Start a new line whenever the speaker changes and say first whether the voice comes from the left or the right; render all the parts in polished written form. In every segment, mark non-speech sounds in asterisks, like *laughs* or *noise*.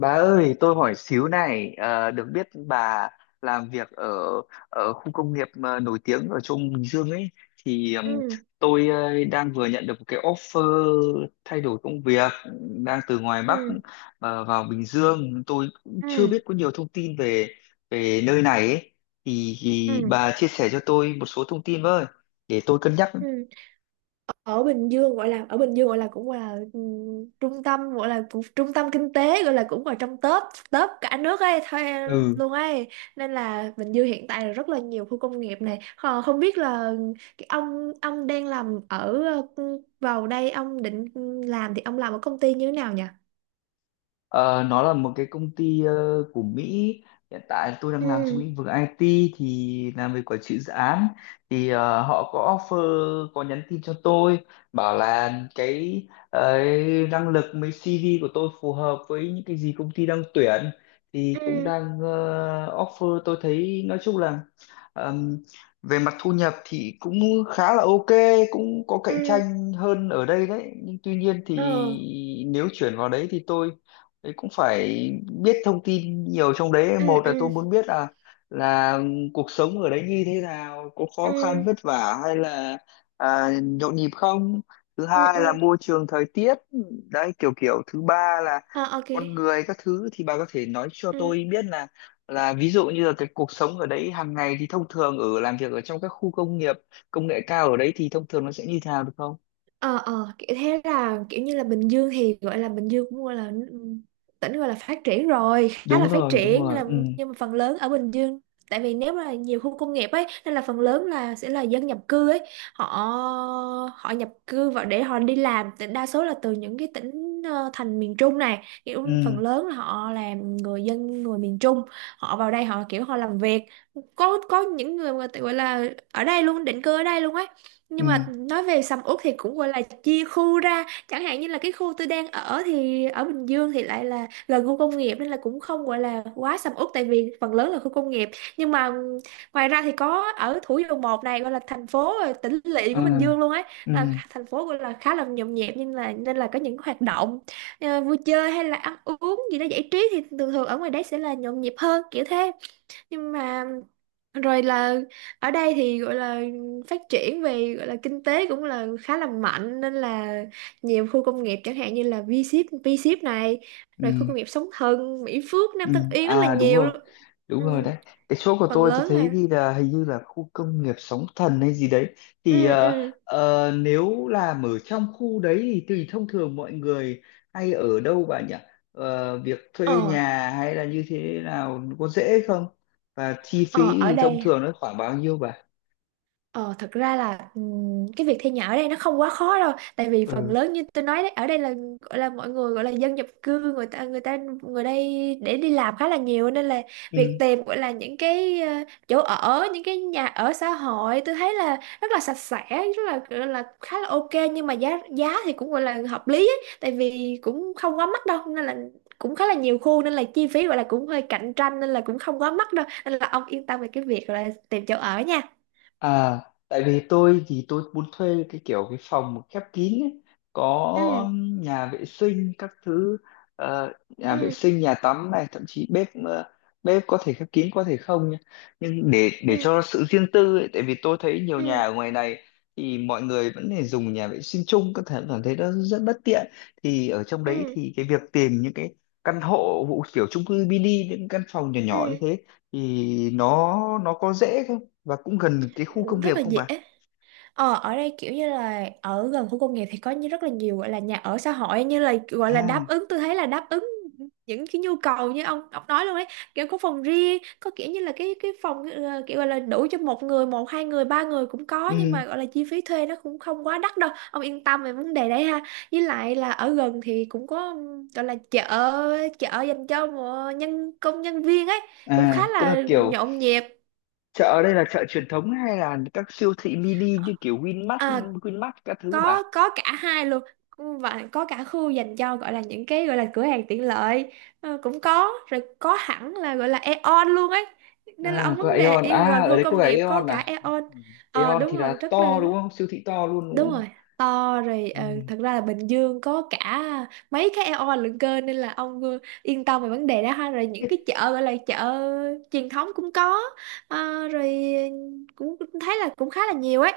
left: Bà ơi, tôi hỏi xíu này, được biết bà làm việc ở ở khu công nghiệp nổi tiếng ở trong Bình Dương ấy, thì
right: ừ
left: tôi đang vừa nhận được một cái offer thay đổi công việc, đang từ ngoài Bắc
right: ừ
left: vào Bình Dương, tôi cũng chưa
right: ừ
left: biết có nhiều thông tin về về nơi này ấy, thì
right: ừ
left: bà chia sẻ cho tôi một số thông tin với, để tôi cân nhắc.
right: ừ. Ở Bình Dương gọi là ở Bình Dương gọi là cũng là trung tâm gọi là cũng trung tâm kinh tế gọi là cũng là trong top top cả nước ấy thôi
left: Ừ.
right: luôn ấy, nên là Bình Dương hiện tại là rất là nhiều khu công nghiệp này. Ờ, Không biết là cái ông đang làm ở, vào đây ông định làm thì ông làm ở công ty như thế nào nhỉ?
left: Ờ, nó là một cái công ty của Mỹ. Hiện tại tôi đang làm trong
right: Ừ
left: lĩnh vực IT thì làm về quản trị dự án. Thì họ có offer, có nhắn tin cho tôi bảo là cái năng lực với CV của tôi phù hợp với những cái gì công ty đang tuyển, thì cũng
right: ừ
left: đang offer. Tôi thấy nói chung là ờm, về mặt thu nhập thì cũng khá là ok, cũng có cạnh
right: ừ
left: tranh hơn ở đây đấy, nhưng tuy nhiên thì
right: ờ
left: nếu chuyển vào đấy thì tôi đấy cũng phải biết thông tin nhiều trong đấy.
right: ừ
left: Một là tôi
right: ừ
left: muốn biết là cuộc sống ở đấy như thế nào, có
right: ừ
left: khó khăn vất vả hay là nhộn nhịp không. Thứ
right: ừ
left: hai
right: ừ
left: là môi trường thời tiết đấy kiểu kiểu thứ ba là
right: ờ Ok.
left: con người các thứ. Thì bà có thể nói cho
right: ừ
left: tôi biết là ví dụ như là cái cuộc sống ở đấy hàng ngày thì thông thường ở làm việc ở trong các khu công nghiệp công nghệ cao ở đấy thì thông thường nó sẽ như thế nào được không?
right: ờ Kiểu thế là kiểu như là Bình Dương thì gọi là Bình Dương cũng gọi là tỉnh gọi là phát triển rồi, khá
left: Đúng
right: là phát
left: rồi, đúng
right: triển, nên
left: rồi.
right: là
left: Ừ,
right: nhưng mà phần lớn ở Bình Dương, tại vì nếu mà nhiều khu công nghiệp ấy nên là phần lớn là sẽ là dân nhập cư ấy. Họ họ nhập cư vào để họ đi làm. Thì đa số là từ những cái tỉnh thành miền Trung này,
left: ừ,
right: kiểu phần lớn là họ là người dân người miền Trung. Họ vào đây họ kiểu họ làm việc, có những người mà tự gọi là ở đây luôn, định cư ở đây luôn ấy. Nhưng mà
left: ừ,
right: nói về sầm uất thì cũng gọi là chia khu ra. Chẳng hạn như là cái khu tôi đang ở thì ở Bình Dương thì lại là gần khu công nghiệp, nên là cũng không gọi là quá sầm uất, tại vì phần lớn là khu công nghiệp. Nhưng mà ngoài ra thì có ở Thủ Dầu Một này, gọi là thành phố tỉnh lỵ
left: ừ,
right: của Bình Dương luôn ấy,
left: ừ,
right: là thành phố gọi là khá là nhộn nhịp, nhưng là nên là có những hoạt động vui chơi hay là ăn uống gì đó giải trí. Thì thường thường ở ngoài đấy sẽ là nhộn nhịp hơn, kiểu thế. Nhưng mà rồi là ở đây thì gọi là phát triển về, gọi là kinh tế cũng là khá là mạnh, nên là nhiều khu công nghiệp, chẳng hạn như là V-Ship này,
left: ừ.
right: rồi khu công nghiệp Sóng Thần, Mỹ Phước,
left: Ừ,
right: Nam Tân Yên, rất là
left: à, đúng
right: nhiều
left: rồi,
right: luôn.
left: đúng rồi
right: Ừ,
left: đấy. Cái chỗ của
right: phần
left: tôi
right: lớn
left: thấy
right: là
left: ghi là hình như là khu công nghiệp Sóng Thần hay gì đấy. Thì
right: ừ ừ
left: nếu làm ở trong khu đấy thì tùy, thông thường mọi người hay ở đâu bà nhỉ? Ờ, việc thuê
right: ờ
left: nhà hay là như thế nào, có dễ không và chi phí
right: ờ ở
left: thì thông
right: đây.
left: thường nó khoảng bao nhiêu bà?
right: Ờ, Thật ra là cái việc thuê nhà ở đây nó không quá khó đâu, tại vì phần lớn như tôi nói đấy, ở đây là gọi là mọi người gọi là dân nhập cư, người ta người đây để đi làm khá là nhiều, nên là việc
left: Ừ.
right: tìm gọi là những cái chỗ ở, những cái nhà ở xã hội, tôi thấy là rất là sạch sẽ, rất là gọi là khá là ok. Nhưng mà giá giá thì cũng gọi là hợp lý ấy, tại vì cũng không quá mắc đâu, nên là cũng khá là nhiều khu, nên là chi phí gọi là cũng hơi cạnh tranh, nên là cũng không quá mắc đâu, nên là ông yên tâm về cái việc là tìm chỗ ở nha.
left: À, tại vì tôi thì tôi muốn thuê cái kiểu cái phòng khép kín ấy, có
right: Ừ.
left: nhà vệ sinh các thứ. Nhà vệ
right: ừ
left: sinh nhà tắm này, thậm chí bếp bếp có thể khép kín có thể không nhá. Nhưng để
right: ừ
left: cho sự riêng tư ấy, tại vì tôi thấy nhiều nhà
right: ừ
left: ở ngoài này thì mọi người vẫn phải dùng nhà vệ sinh chung, có thể cảm thấy nó rất bất tiện. Thì ở trong đấy
right: ừ
left: thì cái việc tìm những cái căn hộ hộ kiểu chung cư mini, những căn phòng nhỏ nhỏ như
right: ừ
left: thế thì nó có dễ không? Và cũng gần cái khu công nghiệp
right: Rất là
left: không
right: dễ.
left: bà?
right: Ờ, ở đây kiểu như là ở gần khu công nghiệp thì có như rất là nhiều gọi là nhà ở xã hội, như là gọi là
left: À,
right: đáp ứng, tôi thấy là đáp ứng những cái nhu cầu như ông nói luôn đấy, kiểu có phòng riêng, có kiểu như là cái phòng kiểu gọi là đủ cho một người, một hai người, ba người cũng có. Nhưng
left: ừ,
right: mà gọi là chi phí thuê nó cũng không quá đắt đâu, ông yên tâm về vấn đề đấy ha. Với lại là ở gần thì cũng có, gọi là chợ, chợ dành cho nhân công, nhân viên ấy, cũng khá
left: à, tức là
right: là
left: kiểu
right: nhộn nhịp.
left: chợ ở đây là chợ truyền thống hay là các siêu thị mini như kiểu Winmart
right: À,
left: Winmart các thứ bà?
right: có cả hai luôn. Ừ, và có cả khu dành cho gọi là những cái gọi là cửa hàng tiện lợi, cũng có rồi, có hẳn là gọi là Aeon luôn ấy, nên là
left: À
right: ông
left: có
right: vấn đề
left: Aeon
right: y
left: à?
right: gần
left: Ở
right: khu
left: đấy có
right: công
left: cả
right: nghiệp có
left: Aeon
right: cả
left: à?
right: Aeon.
left: Ừ. Aeon thì
right: Đúng
left: là
right: rồi, rất là
left: to đúng không, siêu thị to luôn đúng
right: đúng
left: không?
right: rồi, to rồi.
left: Ừ.
right: Ờ, Thật ra là Bình Dương có cả mấy cái Aeon lận cơ, nên là ông yên tâm về vấn đề đó ha. Rồi những cái chợ gọi là chợ truyền thống cũng có. Ờ, rồi cũng thấy là cũng khá là nhiều ấy.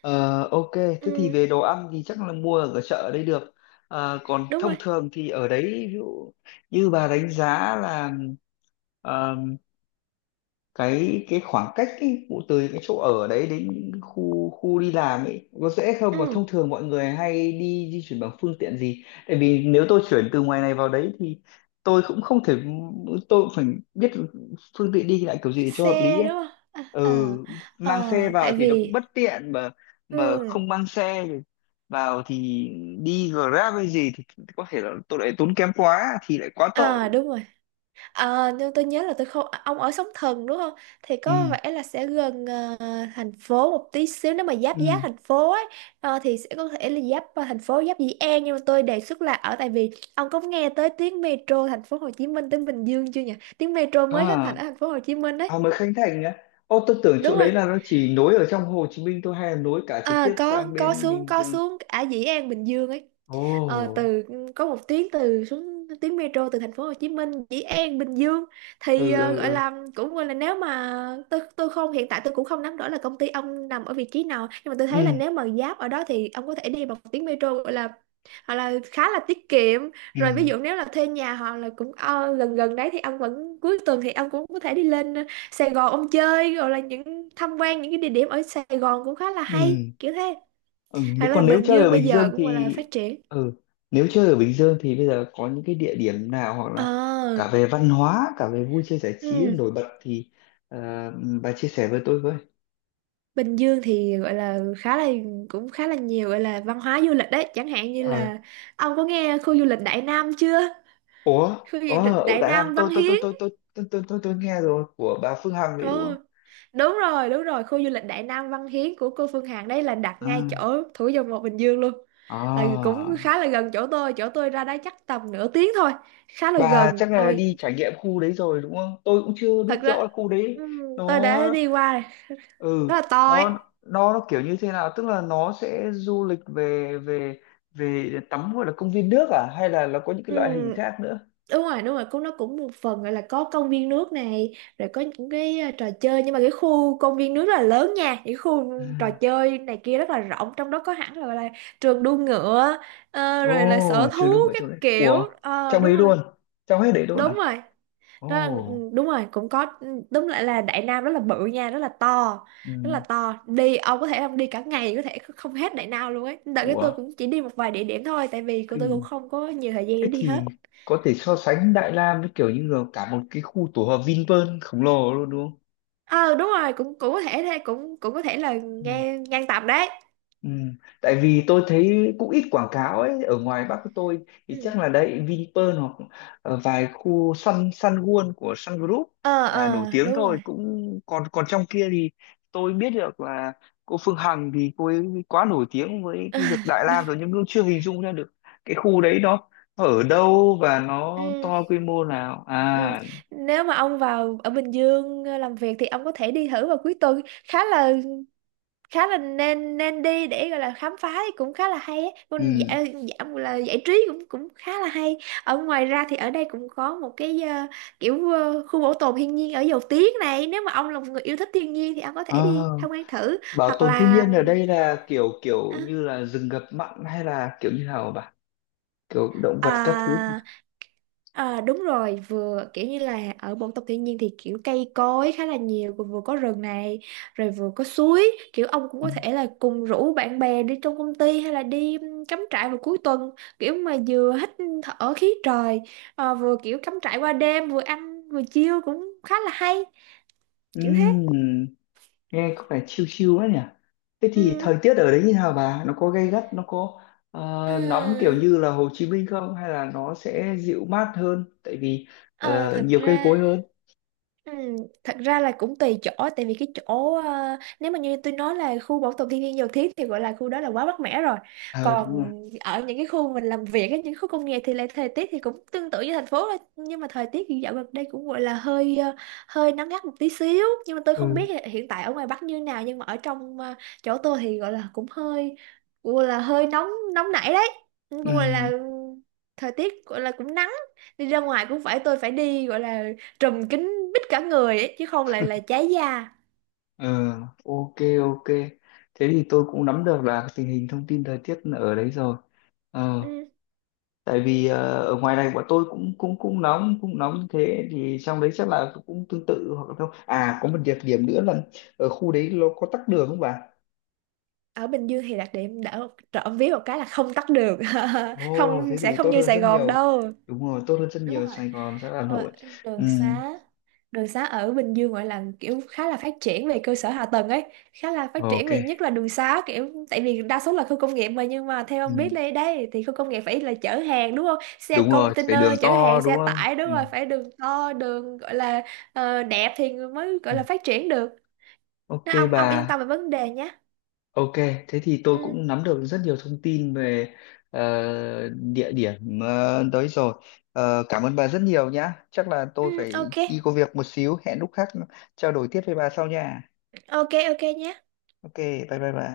left: Ờ, ok, thế thì
right: Ừ,
left: về đồ ăn thì chắc là mua ở chợ ở đây được. Ờ, còn
right: đúng
left: thông
right: rồi.
left: thường thì ở đấy, ví dụ như bà đánh giá là cái khoảng cách ấy, vụ từ cái chỗ ở đấy đến khu khu đi làm ấy, có dễ không và
right: Ừ,
left: thông thường mọi người hay đi di chuyển bằng phương tiện gì? Tại vì nếu tôi chuyển từ ngoài này vào đấy thì tôi cũng không thể, tôi cũng phải biết phương tiện đi lại kiểu gì để cho hợp lý
right: xe đúng
left: ấy.
right: không?
left: Ừ,
right: Ờ.
left: mang xe vào
right: Tại
left: thì nó cũng
right: vì,
left: bất tiện mà
right: ừ,
left: không mang xe thì vào thì đi Grab hay gì thì có thể là tôi lại tốn kém quá thì lại quá tội.
right: à đúng rồi. À, nhưng tôi nhớ là tôi không, ông ở Sóng Thần đúng không? Thì có
left: Ừ,
right: vẻ là sẽ gần thành phố một tí xíu, nếu mà giáp giáp
left: ừ,
right: thành phố ấy. Ờ, thì sẽ có thể là giáp thành phố, giáp Dĩ An. Nhưng mà tôi đề xuất là ở, tại vì ông có nghe tới tuyến metro thành phố Hồ Chí Minh tới Bình Dương chưa nhỉ? Tuyến metro mới khánh thành
left: à.
right: ở thành phố Hồ Chí Minh đấy,
left: À mới Khánh Thành á. Ô, tôi tưởng chỗ
right: đúng rồi.
left: đấy là nó chỉ nối ở trong Hồ Chí Minh thôi, hay là nối cả trực
right: À,
left: tiếp sang
right: có
left: bên
right: xuống,
left: Bình
right: có
left: Dương?
right: xuống ở Dĩ An Bình Dương ấy.
left: Ồ.
right: Ờ, từ có một tuyến từ, xuống tuyến metro từ thành phố Hồ Chí Minh, Dĩ An, Bình Dương.
left: Ừ,
right: Thì
left: ừ,
right: gọi
left: ừ.
right: là cũng gọi là nếu mà tôi không, hiện tại tôi cũng không nắm rõ là công ty ông nằm ở vị trí nào, nhưng mà tôi thấy là
left: Ừ,
right: nếu mà giáp ở đó thì ông có thể đi bằng tuyến metro, gọi là hoặc là khá là tiết kiệm.
left: ừ,
right: Rồi ví dụ nếu là thuê nhà hoặc là cũng gần gần đấy, thì ông vẫn cuối tuần thì ông cũng có thể đi lên Sài Gòn ông chơi, rồi là những tham quan những cái địa điểm ở Sài Gòn cũng khá là hay,
left: ừ.
right: kiểu thế.
left: Ừ.
right: Hoặc là
left: Còn nếu
right: Bình
left: chơi ở
right: Dương bây
left: Bình
right: giờ
left: Dương
right: cũng gọi là
left: thì
right: phát triển.
left: ừ, nếu chơi ở Bình Dương thì bây giờ có những cái địa điểm nào, hoặc
right: ờ
left: là cả về văn hóa, cả về vui chơi giải trí
right: ừ.
left: nổi bật thì ờ, bà chia sẻ với tôi với.
right: Bình Dương thì gọi là khá là cũng khá là nhiều gọi là văn hóa du lịch đấy, chẳng hạn như
left: Ờ.
right: là ông có nghe khu du lịch Đại Nam chưa?
left: Ủa.
right: Khu du lịch
left: Ở
right: Đại
left: Đại Nam
right: Nam Văn Hiến.
left: tôi nghe rồi, của bà Phương Hằng đấy đúng không?
right: Ừ, đúng rồi, khu du lịch Đại Nam Văn Hiến của cô Phương Hằng đấy là đặt ngay
left: À.
right: chỗ Thủ Dầu Một Bình Dương luôn. Là
left: À.
right: cũng khá là gần chỗ tôi ra đó chắc tầm nửa tiếng thôi, khá là
left: Bà
right: gần.
left: chắc là
right: Rồi,
left: đi trải nghiệm khu đấy rồi đúng không? Tôi cũng chưa biết
right: thật ra
left: rõ khu đấy
right: ừm, tôi
left: nó
right: đã đi qua rồi,
left: ừ
right: rất là to ấy.
left: nó nó kiểu như thế nào, tức là nó sẽ du lịch về về về tắm, gọi là công viên nước à, hay là nó có những
right: Ừ.
left: cái loại hình khác nữa?
right: Đúng rồi, đúng rồi, cũng nó cũng một phần gọi là có công viên nước này, rồi có những cái trò chơi, nhưng mà cái khu công viên nước rất là lớn nha, những khu
left: Ừ.
right: trò chơi này kia rất là rộng, trong đó có hẳn là, gọi là trường đua ngựa,
left: Ồ,
right: rồi là sở
left: chưa
right: thú
left: đúng ở
right: các
left: chỗ đấy.
right: kiểu.
left: Ủa,
right: Ờ,
left: trong
right: đúng
left: ấy
right: rồi,
left: luôn, trong hết đấy luôn
right: đúng
left: à?
right: rồi, đó là,
left: Ồ,
right: ừ, đúng rồi cũng có. Ừ, đúng lại là Đại Nam rất là bự nha, rất là to,
left: ừ.
right: rất là to. Đi ông có thể ông đi cả ngày có thể không hết Đại Nam luôn ấy, đợt cái tôi
left: Ủa,
right: cũng chỉ đi một vài địa điểm thôi, tại vì cô tôi cũng
left: kinh.
right: không có nhiều thời gian để
left: Thế
right: đi
left: thì
right: hết.
left: có thể so sánh Đại Lam với kiểu như là cả một cái khu tổ hợp Vinpearl khổng lồ luôn đúng
right: Ờ Đúng rồi, cũng cũng có thể thế, cũng cũng có thể là
left: không?
right: ngang ngang tầm đấy.
left: Ừ. Tại vì tôi thấy cũng ít quảng cáo ấy, ở ngoài Bắc của tôi
right: Ừ.
left: thì chắc là đấy Vinpearl hoặc vài khu Sun Sun World của Sun Group là nổi
right: Ờ
left: tiếng
right: Đúng
left: thôi,
right: rồi.
left: cũng còn còn trong kia thì tôi biết được là cô Phương Hằng thì cô ấy quá nổi tiếng với cái việc Đại
right: *laughs*
left: Lam
right: Đúng.
left: rồi, nhưng cũng chưa hình dung ra được cái khu đấy nó ở đâu và nó
right: Ừ,
left: to quy mô nào.
right: ừ.
left: À,
right: Nếu mà ông vào ở Bình Dương làm việc thì ông có thể đi thử vào cuối tuần, khá là nên nên đi để gọi là khám phá thì cũng khá là hay á. Còn
left: ừ.
right: dạ, dạ, là giải trí cũng cũng khá là hay. Ở ngoài ra thì ở đây cũng có một cái kiểu khu bảo tồn thiên nhiên ở Dầu Tiếng này, nếu mà ông là một người yêu thích thiên nhiên thì ông có thể đi
left: Ờ,
right: tham quan thử.
left: bảo
right: Hoặc
left: tồn thiên
right: là
left: nhiên ở đây là kiểu kiểu
right: ừm,
left: như là rừng ngập mặn hay là kiểu như nào, kiểu động vật các thứ nhỉ?
right: à, à, đúng rồi, vừa kiểu như là ở bộ tộc thiên nhiên thì kiểu cây cối khá là nhiều, vừa vừa có rừng này, rồi vừa có suối, kiểu ông cũng
left: Ừ.
right: có thể là cùng rủ bạn bè đi trong công ty hay là đi cắm trại vào cuối tuần, kiểu mà vừa hít thở khí trời, vừa kiểu cắm trại qua đêm, vừa ăn vừa chiêu cũng khá là hay, kiểu thế.
left: Ừm, nghe có vẻ chill chill quá nhỉ. Thế thì
right: Ừ.
left: thời tiết ở đấy như nào bà, nó có gay gắt, nó có ờ, nóng kiểu
right: À,
left: như là Hồ Chí Minh không, hay là nó sẽ dịu mát hơn, tại vì
right: ờ, thật
left: nhiều cây
right: ra
left: cối hơn.
right: Ừ, thật ra là cũng tùy chỗ, tại vì cái chỗ nếu mà như tôi nói là khu bảo tồn thiên nhiên Dầu Thiết thì gọi là khu đó là quá mát mẻ rồi.
left: Ờ đúng
right: Còn
left: rồi.
right: ở những cái khu mình làm việc ấy, những khu công nghiệp thì lại thời tiết thì cũng tương tự như thành phố thôi. Nhưng mà thời tiết thì dạo gần đây cũng gọi là hơi hơi nắng gắt một tí xíu. Nhưng mà tôi không
left: Ừ,
right: biết là hiện tại ở ngoài Bắc như nào, nhưng mà ở trong chỗ tôi thì gọi là cũng hơi gọi là hơi nóng, nóng nảy đấy, cũng gọi là
left: ừ,
right: thời tiết gọi là cũng nắng, đi ra ngoài cũng phải tôi phải đi gọi là trùm kín mít cả người ấy, chứ không lại là cháy da.
left: ừ. Ok, ok, thế thì tôi cũng nắm được là tình hình thông tin thời tiết ở đấy rồi. Ờ,
right: Ừ.
left: tại vì ở ngoài này bọn tôi cũng cũng cũng nóng như thế thì trong đấy chắc là cũng tương tự hoặc là không. À, có một đặc điểm nữa là ở khu đấy nó có tắc đường không bà?
right: Ở Bình Dương thì đặc điểm đỡ trộm vía một cái là không tắt đường, *laughs*
left: Ồ,
right: không
left: thế
right: sẽ
left: thì
right: không
left: tốt
right: như
left: hơn
right: Sài
left: rất
right: Gòn
left: nhiều.
right: đâu.
left: Đúng rồi, tốt hơn rất
right: Đúng
left: nhiều.
right: rồi,
left: Sài Gòn rất là Hà
right: ờ,
left: Nội. Ừ,
right: đường xá đường xá ở Bình Dương gọi là kiểu khá là phát triển về cơ sở hạ tầng ấy, khá là phát triển
left: ok.
right: về nhất là đường xá, kiểu tại vì đa số là khu công nghiệp mà. Nhưng mà theo
left: Ừ,
right: ông biết đây đây thì khu công nghiệp phải là chở hàng đúng không, xe
left: đúng rồi phải
right: container
left: đường
right: chở
left: to
right: hàng, xe
left: đúng không.
right: tải, đúng
left: Ừ,
right: rồi phải đường to, đường gọi là đẹp thì mới
left: ừ.
right: gọi là phát triển được.
left: Ok
right: Nên ông
left: bà.
right: ông yên tâm về vấn đề nhé.
left: Ok, thế thì tôi
right: Ừ,
left: cũng nắm được rất nhiều thông tin về ờ, địa điểm đấy rồi. Ờ, cảm ơn bà rất nhiều nhá. Chắc là
right: ừ,
left: tôi phải
right: ok,
left: đi có việc một xíu. Hẹn lúc khác trao đổi tiếp với bà sau nha.
right: ok, ok nhé.
left: Ok, bye bye bà.